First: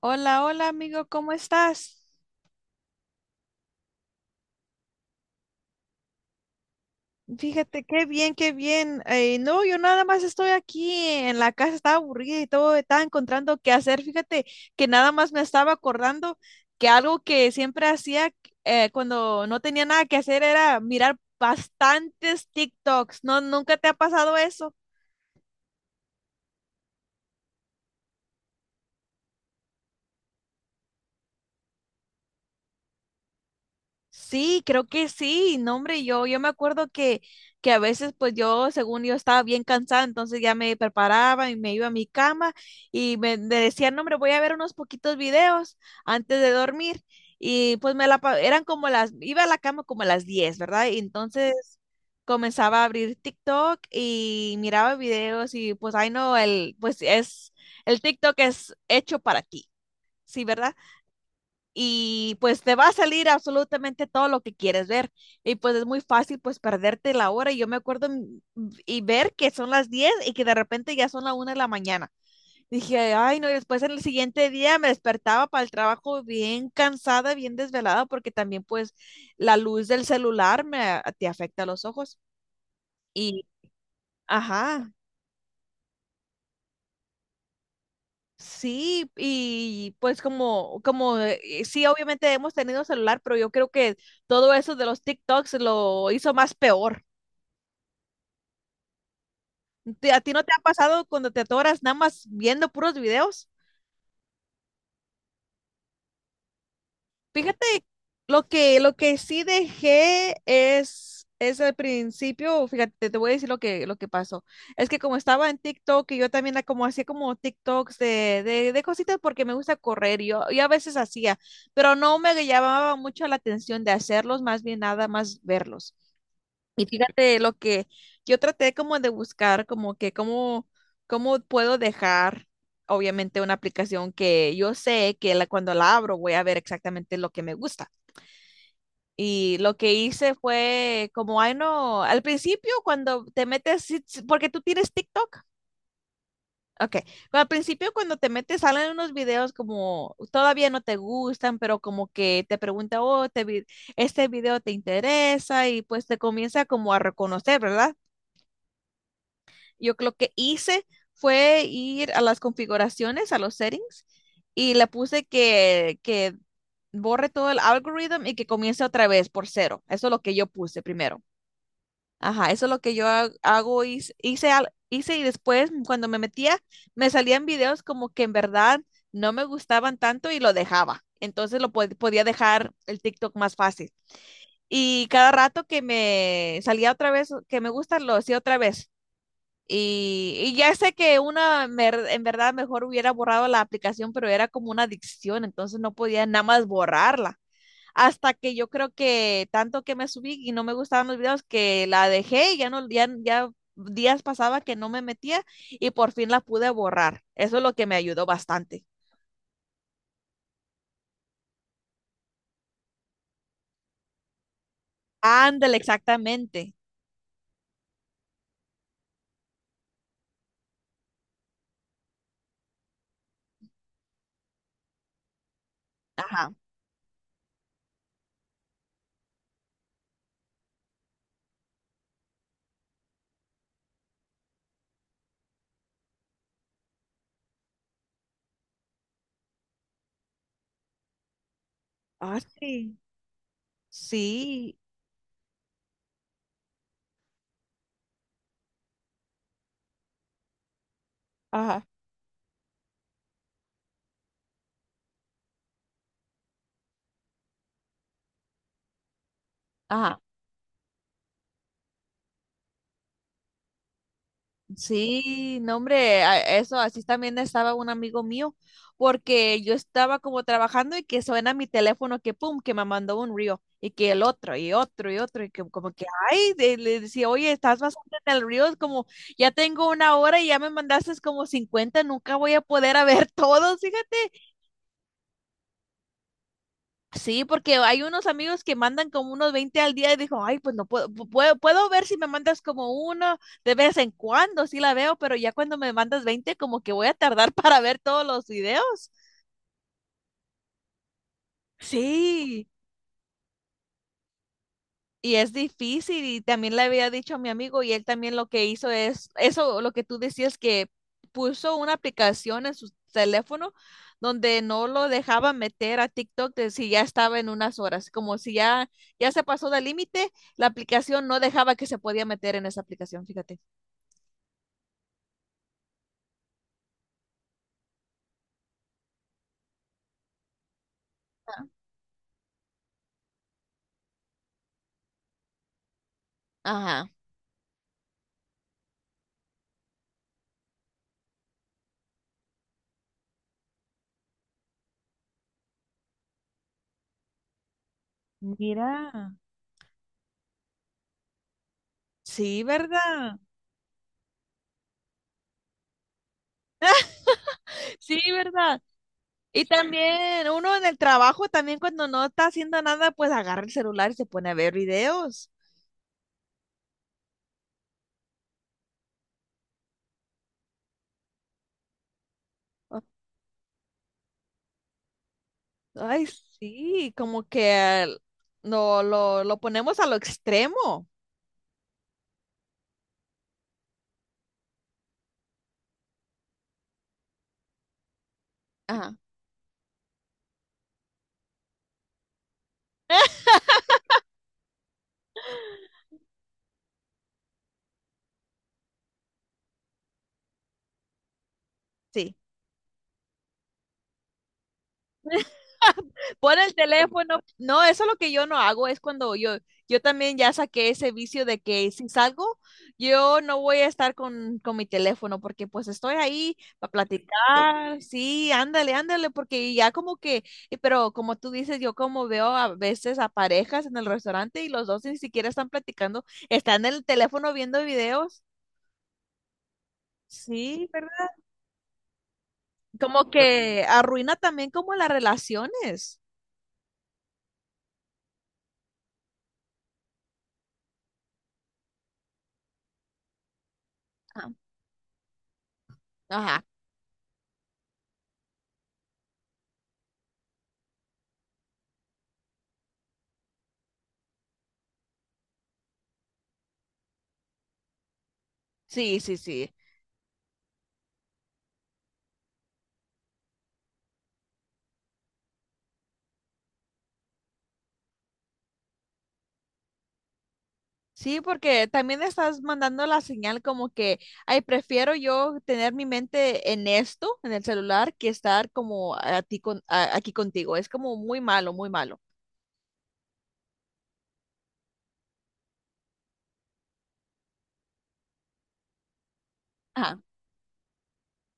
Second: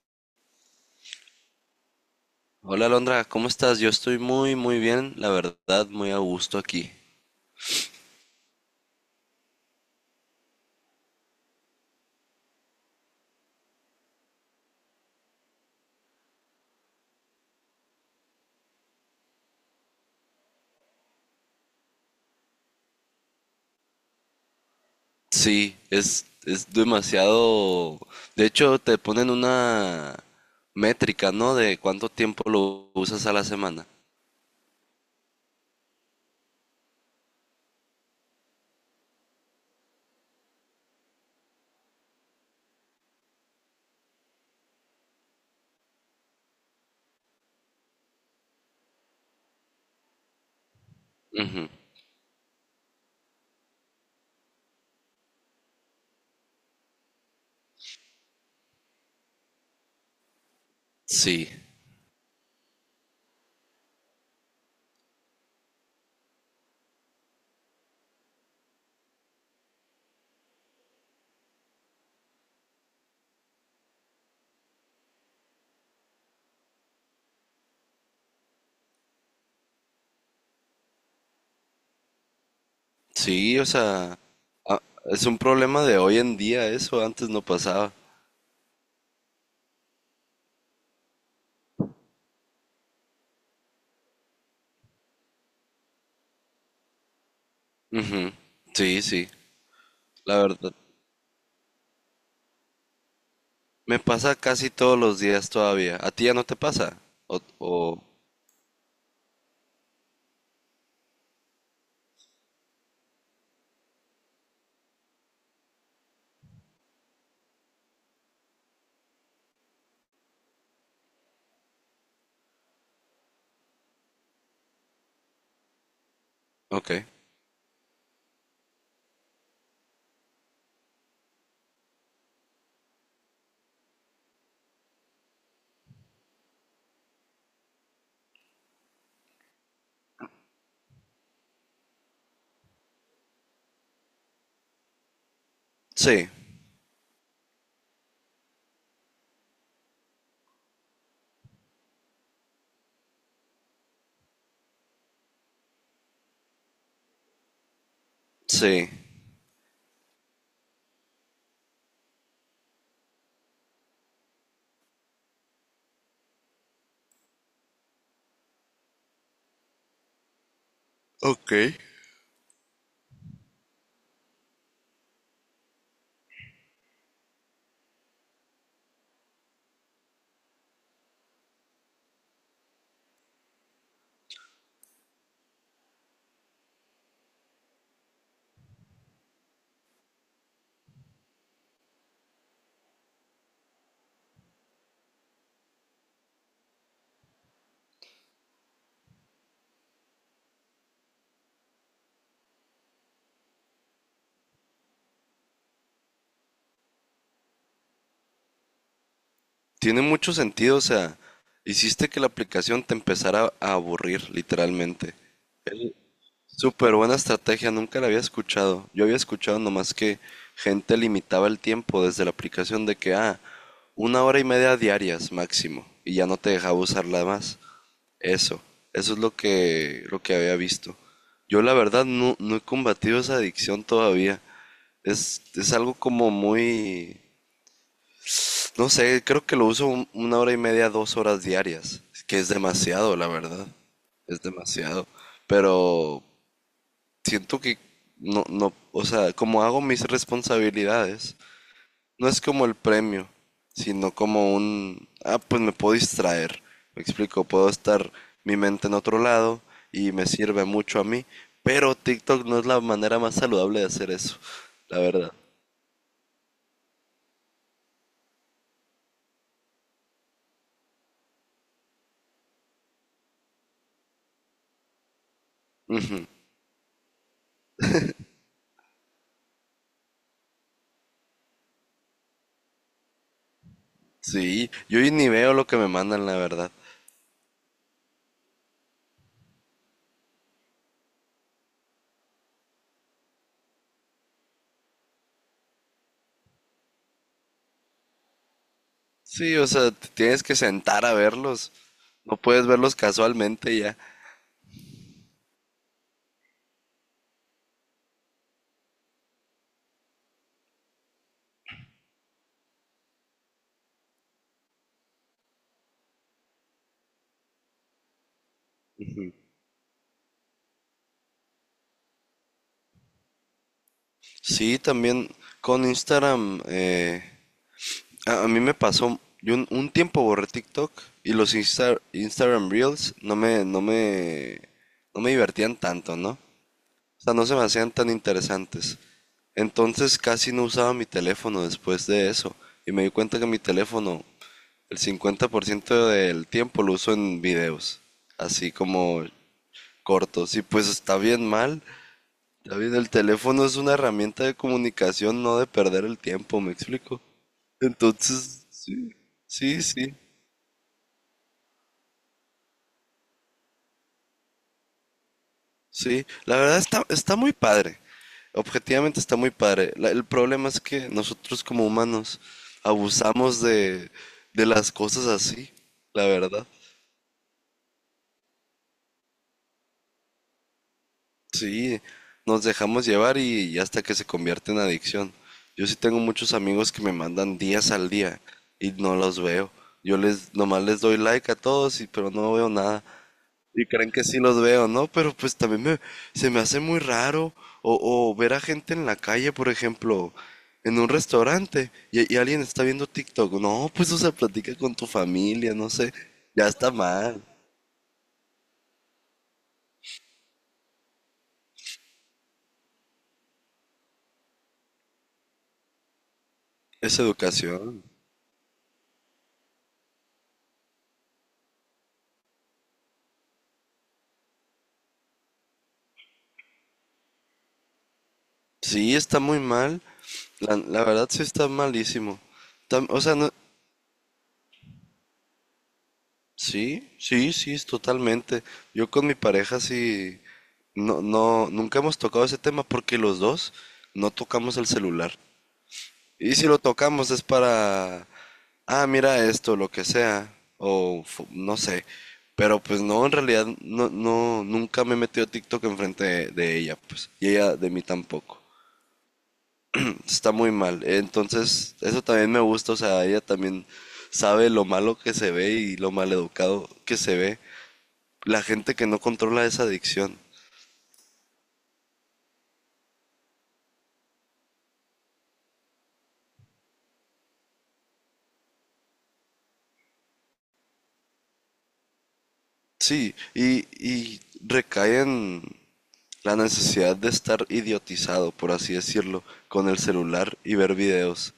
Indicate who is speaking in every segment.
Speaker 1: Hola, hola amigo, ¿cómo estás?
Speaker 2: Hola Alondra, ¿cómo estás? Yo estoy muy muy bien, la verdad, muy a gusto aquí.
Speaker 1: Fíjate, qué bien, qué bien. No, yo nada más estoy aquí en la casa, estaba aburrida y todo, estaba encontrando qué hacer. Fíjate que nada más me estaba acordando que algo que siempre hacía cuando no tenía nada que hacer era mirar bastantes TikToks. ¿No, nunca te ha pasado eso?
Speaker 2: Sí, es demasiado. De hecho, te ponen una métrica, ¿no? De cuánto tiempo lo usas a la semana.
Speaker 1: Sí, creo que sí, no hombre, yo me acuerdo que a veces pues yo, según yo estaba bien cansada, entonces ya me preparaba y me iba a mi cama y me decían, no hombre, voy a ver unos poquitos videos antes de dormir y pues me la, eran como las, iba a la cama como a las 10, ¿verdad? Y
Speaker 2: Ujú.
Speaker 1: entonces comenzaba a abrir TikTok y miraba videos y pues, ay no, el, pues es, el TikTok es hecho para ti, ¿sí, verdad?
Speaker 2: Sí,
Speaker 1: Y pues te va a salir absolutamente todo lo que quieres ver. Y pues es muy fácil pues perderte la hora. Y yo me acuerdo y ver que son las 10 y que de repente ya son la 1 de la mañana. Dije, ay, no, y después en el siguiente día me despertaba para el trabajo bien cansada, bien desvelada, porque también pues la luz del celular me, te afecta los ojos. Y,
Speaker 2: sí, o sea,
Speaker 1: ajá,
Speaker 2: es un problema de hoy en día, eso antes no pasaba.
Speaker 1: sí, y pues como, como, sí, obviamente hemos tenido celular, pero yo creo que todo eso de los TikToks lo hizo más peor.
Speaker 2: Ujú. Sí, sí,
Speaker 1: ¿A ti
Speaker 2: la
Speaker 1: no te ha
Speaker 2: verdad.
Speaker 1: pasado cuando te atoras nada más viendo puros videos?
Speaker 2: Me pasa casi todos los días todavía. ¿A ti ya no te pasa? O,
Speaker 1: Fíjate,
Speaker 2: o...
Speaker 1: lo que sí dejé es al principio, fíjate, te voy a decir lo que pasó. Es que como estaba en TikTok y yo también como hacía como TikToks de cositas porque me gusta correr, y yo a veces hacía, pero no me llamaba mucho la atención de hacerlos, más bien nada más verlos. Y
Speaker 2: Ok.
Speaker 1: fíjate lo que yo traté como de buscar, como que cómo, cómo puedo dejar, obviamente, una aplicación que yo sé que la, cuando la abro voy a ver exactamente lo que me gusta. Y lo que hice fue como, ay no, al principio cuando te metes, sí, sí, porque tú tienes TikTok.
Speaker 2: Sí,
Speaker 1: Ok, al principio cuando te metes salen unos videos como todavía no te gustan, pero como que te pregunta, oh, este video te interesa y pues te comienza como a reconocer, ¿verdad?
Speaker 2: sí.
Speaker 1: Yo lo que hice fue ir a las configuraciones, a los settings, y le puse que borre todo el algoritmo y que comience otra vez por cero. Eso es lo que yo puse primero.
Speaker 2: Ok.
Speaker 1: Ajá, eso es lo que yo ha- hago, hice, hice, al- hice y después cuando me metía, me salían videos como que en verdad no me gustaban tanto y lo dejaba. Entonces podía dejar el TikTok más fácil. Y cada rato que me salía otra vez, que me gusta, lo hacía otra vez. Y ya sé que una, en verdad, mejor hubiera borrado la aplicación, pero era como una adicción, entonces no podía nada más borrarla. Hasta que yo creo que tanto que me subí y no me gustaban los videos que la dejé y ya no, ya, ya días pasaba que no me metía y por fin la pude borrar. Eso es lo que me ayudó bastante.
Speaker 2: Tiene mucho sentido, o sea, hiciste que la aplicación te empezara a aburrir, literalmente. Es
Speaker 1: Ándale, exactamente.
Speaker 2: súper buena estrategia, nunca la había escuchado. Yo había escuchado nomás que gente limitaba el tiempo desde la aplicación de que, una hora y media diarias máximo, y ya no
Speaker 1: Ajá.
Speaker 2: te dejaba usarla más. Eso, eso es lo que había visto. Yo la verdad no, no he combatido esa adicción todavía. Es algo como muy, no sé, creo que lo uso una hora y media, dos horas diarias, que
Speaker 1: Ah,
Speaker 2: es
Speaker 1: sí.
Speaker 2: demasiado, la verdad. Es
Speaker 1: Sí.
Speaker 2: demasiado. Pero siento que no, no, o sea, como hago mis responsabilidades,
Speaker 1: Ajá.
Speaker 2: no es como el premio, sino como un, pues me puedo distraer. Me explico, puedo estar mi mente en otro lado y
Speaker 1: Ajá.
Speaker 2: me sirve mucho a mí, pero TikTok no es la manera más saludable de hacer eso, la verdad.
Speaker 1: Sí, no, hombre, eso así también estaba un amigo mío, porque yo estaba como trabajando y que suena mi teléfono que pum, que me mandó un río y que el otro y otro y otro y que como que,
Speaker 2: Ujú.
Speaker 1: ay, le decía, oye, estás bastante en el río, es como, ya tengo una hora y ya me mandaste como 50 nunca voy a poder a ver todos, fíjate.
Speaker 2: Sí, yo ni veo lo que me mandan, la verdad.
Speaker 1: Sí, porque hay unos amigos que mandan como unos 20 al día y dijo, ay, pues no puedo, puedo ver si me mandas como uno de vez en cuando, sí la veo, pero ya cuando me mandas 20 como que voy a tardar para ver todos los videos.
Speaker 2: Sí, o sea, te tienes que sentar a verlos. No puedes
Speaker 1: Sí.
Speaker 2: verlos casualmente ya.
Speaker 1: Y es difícil y también le había dicho a mi amigo y él también lo que hizo es, eso lo que tú decías que puso una aplicación en su teléfono donde no lo dejaba meter a TikTok de si ya estaba en unas horas, como si ya, ya se pasó del límite, la aplicación no dejaba que se podía meter en esa aplicación, fíjate.
Speaker 2: Sí, también con Instagram, a mí me pasó, yo un tiempo borré TikTok y los Instagram Reels no me, no me, no me divertían tanto, ¿no? O
Speaker 1: Ajá.
Speaker 2: sea, no se me hacían tan interesantes. Entonces casi no usaba mi teléfono después de eso. Y me di cuenta que mi teléfono, el 50% del tiempo lo uso en videos. Así
Speaker 1: Mira,
Speaker 2: como cortos. Y pues está bien mal.
Speaker 1: sí,
Speaker 2: David, el
Speaker 1: ¿verdad?
Speaker 2: teléfono es una herramienta de comunicación, no de perder el tiempo, ¿me explico?
Speaker 1: Sí,
Speaker 2: Entonces,
Speaker 1: ¿verdad?
Speaker 2: sí,
Speaker 1: Y
Speaker 2: sí, sí,
Speaker 1: también uno en el trabajo, también cuando no está haciendo nada, pues agarra el celular y se pone a ver videos.
Speaker 2: sí. La verdad está, está muy padre. Objetivamente está muy padre. El problema es que nosotros como humanos abusamos de las cosas así, la
Speaker 1: Ay,
Speaker 2: verdad.
Speaker 1: sí, como que lo ponemos a lo extremo.
Speaker 2: Sí, nos dejamos llevar y hasta que se convierte en adicción. Yo sí tengo muchos amigos que me mandan días al día y no
Speaker 1: Ajá.
Speaker 2: los veo. Yo les nomás les doy like a todos y pero no veo nada. Y creen que sí los veo, ¿no? Pero pues también se me hace muy raro o ver a gente en la calle, por ejemplo, en un restaurante
Speaker 1: Sí.
Speaker 2: y alguien está viendo TikTok. No, pues o sea, platica con tu familia, no sé.
Speaker 1: Pon
Speaker 2: Ya
Speaker 1: el
Speaker 2: está
Speaker 1: teléfono.
Speaker 2: mal.
Speaker 1: No, eso es lo que yo no hago. Es cuando yo también ya saqué ese vicio de que si salgo, yo no voy a estar con mi teléfono porque pues estoy ahí para
Speaker 2: Es
Speaker 1: platicar.
Speaker 2: educación.
Speaker 1: Sí, ándale, ándale, porque ya como que, pero como tú dices, yo como veo a veces a parejas en el restaurante y los dos ni siquiera están platicando, están en el teléfono viendo videos.
Speaker 2: Sí, está muy mal. La,
Speaker 1: Sí,
Speaker 2: la verdad
Speaker 1: ¿verdad?
Speaker 2: sí está malísimo. O
Speaker 1: Como
Speaker 2: sea, no,
Speaker 1: que arruina también como las relaciones.
Speaker 2: sí, sí, sí, es totalmente. Yo con mi pareja sí, no, no, nunca hemos tocado ese tema porque los dos no
Speaker 1: Ah,
Speaker 2: tocamos el celular. Y
Speaker 1: ajá,
Speaker 2: si lo tocamos es para, mira esto, lo que sea, o no sé. Pero pues no, en realidad no, no, nunca me he metido a TikTok enfrente de ella, pues. Y ella de mí tampoco.
Speaker 1: sí, sí, sí.
Speaker 2: Está muy mal. Entonces, eso también me gusta, o sea, ella también sabe lo malo que se ve y lo maleducado que se ve la gente que no controla esa adicción.
Speaker 1: Sí, porque también estás mandando la señal como que, ay, prefiero yo tener mi mente en esto, en el celular, que estar como a ti con, aquí contigo. Es como muy malo, muy malo.
Speaker 2: Sí, y recae en la necesidad de estar idiotizado, por así decirlo, con el
Speaker 1: Ajá.
Speaker 2: celular y ver videos.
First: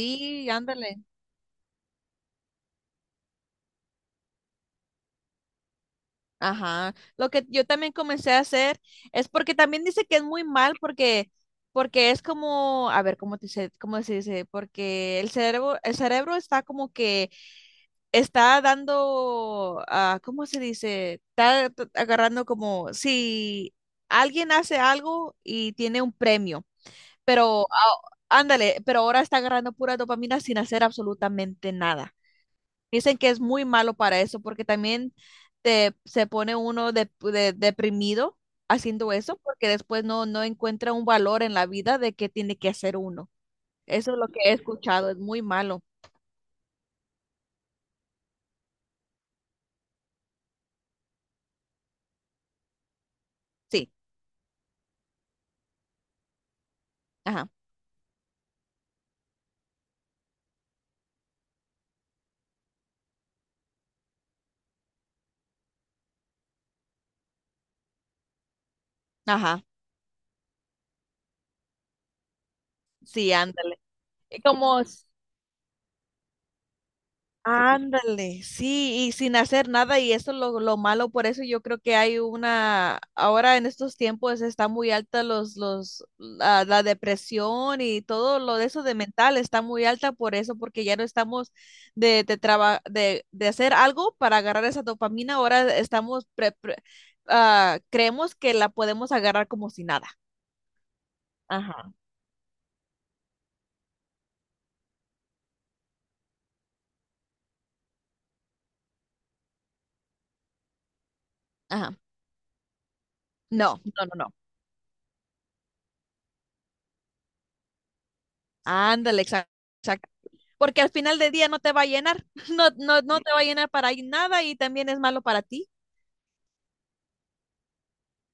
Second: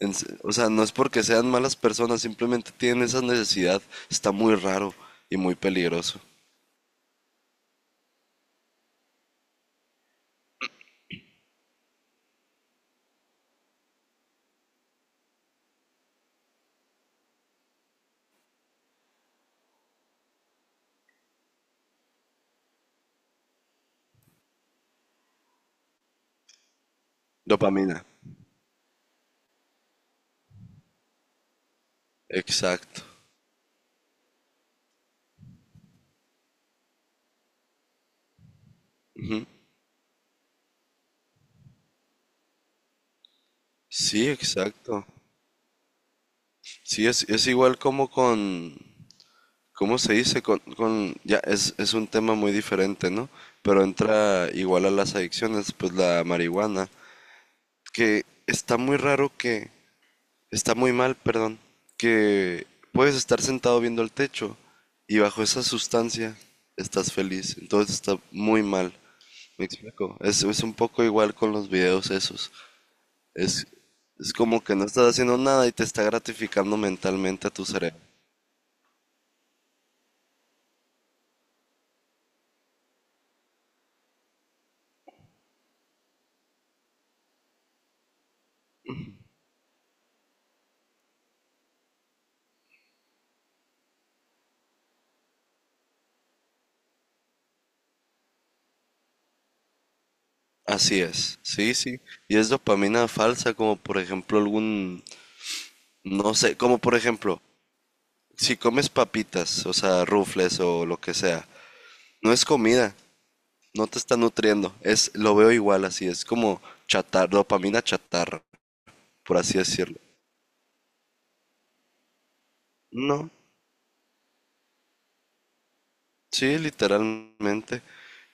Speaker 2: O sea, no es
Speaker 1: ándale.
Speaker 2: porque sean malas personas, simplemente tienen esa necesidad. Está muy raro y muy peligroso.
Speaker 1: Ajá. Lo que yo también comencé a hacer es porque también dice que es muy mal porque, porque es como, a ver, ¿cómo, te dice, cómo se dice? Porque el cerebro está como que está dando, ah, ¿cómo se dice? Está agarrando como si alguien hace algo y tiene un premio, pero
Speaker 2: Dopamina.
Speaker 1: ah, ándale, pero ahora está agarrando pura dopamina sin hacer absolutamente nada.
Speaker 2: Exacto.
Speaker 1: Dicen que es muy malo para eso porque también te, se pone uno deprimido haciendo eso
Speaker 2: Ujú.
Speaker 1: porque después no, no encuentra un valor en la vida de qué tiene que hacer uno. Eso es lo
Speaker 2: Sí,
Speaker 1: que he
Speaker 2: exacto.
Speaker 1: escuchado, es muy malo.
Speaker 2: Sí, es igual como con, ¿cómo se dice? Con, ya, es un tema muy diferente, ¿no? Pero
Speaker 1: Sí,
Speaker 2: entra igual a las adicciones, pues la marihuana,
Speaker 1: ajá,
Speaker 2: que está muy raro que, está muy mal, perdón, que puedes estar sentado viendo el techo y bajo esa sustancia estás feliz, entonces está muy mal.
Speaker 1: ajá,
Speaker 2: Me explico. Es un poco igual con los videos esos.
Speaker 1: sí,
Speaker 2: Es,
Speaker 1: ándale.
Speaker 2: es como que no estás haciendo nada y te está gratificando mentalmente a tu cerebro.
Speaker 1: Ándale, sí, y sin hacer nada, y eso es lo malo, por eso yo creo que hay una, ahora en estos tiempos está muy alta los, la depresión y todo lo de eso de mental está muy alta por eso, porque ya no estamos de hacer algo para agarrar esa dopamina, ahora estamos, creemos que la podemos agarrar como si nada.
Speaker 2: Así es, sí,
Speaker 1: Ajá,
Speaker 2: sí. Y es dopamina falsa, como por ejemplo algún, no sé, como por ejemplo, si comes papitas, o sea, rufles o lo que sea,
Speaker 1: ajá.
Speaker 2: no es comida,
Speaker 1: No,
Speaker 2: no te
Speaker 1: no, no,
Speaker 2: está
Speaker 1: no.
Speaker 2: nutriendo, es, lo veo igual así, es como dopamina chatarra,
Speaker 1: Ándale,
Speaker 2: por
Speaker 1: exacto.
Speaker 2: así decirlo.
Speaker 1: Exacto. Porque al final del día no te va a llenar, no, no, no
Speaker 2: No,
Speaker 1: te va a llenar para nada y también es malo para ti.
Speaker 2: sí, literalmente.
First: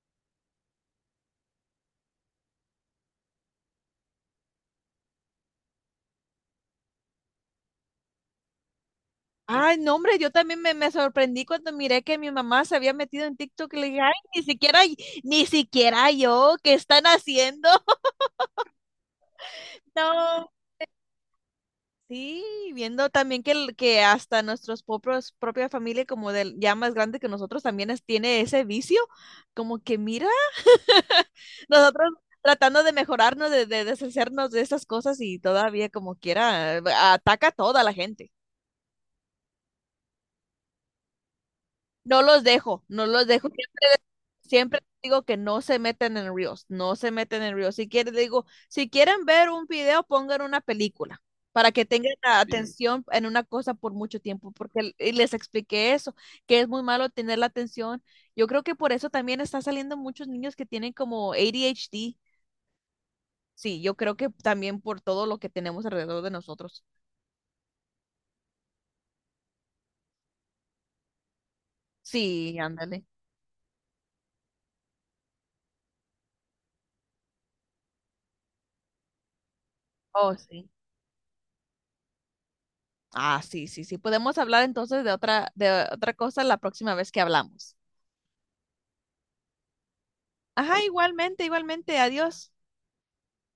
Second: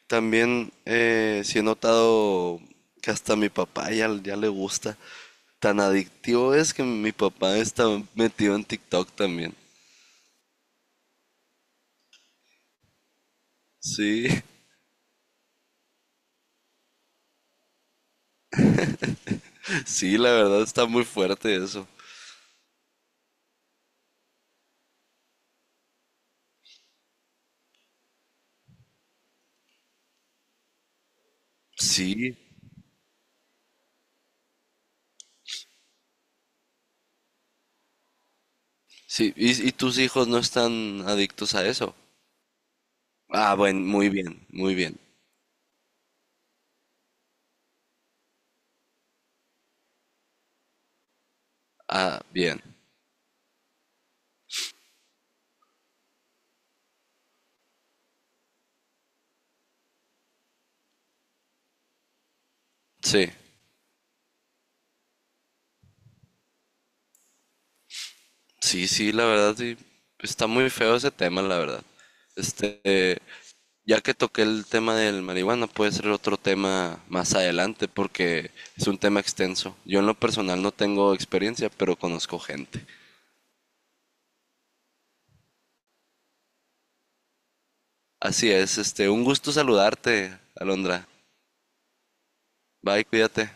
Speaker 2: También sí he notado que hasta a mi papá ya, ya le gusta. Tan adictivo es que mi papá está metido en TikTok también.
Speaker 1: Ay, no, hombre, yo también me sorprendí cuando miré que mi mamá se había metido en TikTok y le dije, ay,
Speaker 2: Sí.
Speaker 1: ni siquiera, ni siquiera yo, ¿qué están haciendo?
Speaker 2: Sí, la
Speaker 1: No.
Speaker 2: verdad está muy fuerte eso.
Speaker 1: Sí, viendo también que, que hasta nuestros propios, propia familia como del ya más grande que nosotros también tiene ese vicio, como que mira, nosotros
Speaker 2: Sí,
Speaker 1: tratando de mejorarnos, de deshacernos de esas cosas y todavía como quiera, ataca a toda la gente.
Speaker 2: sí. Y tus hijos no están adictos a eso?
Speaker 1: No los dejo, no los dejo.
Speaker 2: Ah,
Speaker 1: Sie-
Speaker 2: bueno, muy bien, muy
Speaker 1: Siempre
Speaker 2: bien.
Speaker 1: digo que no se meten en Reels, no se meten en Reels. Si quieren, digo, si quieren ver un video, pongan una película para que tengan
Speaker 2: Ah,
Speaker 1: la Sí.
Speaker 2: bien.
Speaker 1: atención en una cosa por mucho tiempo, porque y les expliqué eso, que es muy malo tener la atención. Yo creo que por eso también está saliendo muchos niños que tienen como ADHD,
Speaker 2: Sí,
Speaker 1: sí, yo creo que también por todo lo que tenemos alrededor de nosotros.
Speaker 2: sí, sí, la verdad, sí. Está muy feo ese tema, la verdad.
Speaker 1: Sí,
Speaker 2: Este,
Speaker 1: ándale.
Speaker 2: ya que toqué el tema del marihuana, puede ser otro tema más adelante porque es un tema extenso. Yo en lo
Speaker 1: Oh,
Speaker 2: personal
Speaker 1: sí.
Speaker 2: no tengo experiencia, pero conozco gente.
Speaker 1: Ah, sí, sí, sí. Podemos hablar entonces de otra cosa la próxima vez que hablamos.
Speaker 2: Así es, este, un gusto saludarte,
Speaker 1: Ajá,
Speaker 2: Alondra.
Speaker 1: igualmente, igualmente. Adiós.
Speaker 2: Bye, cuídate.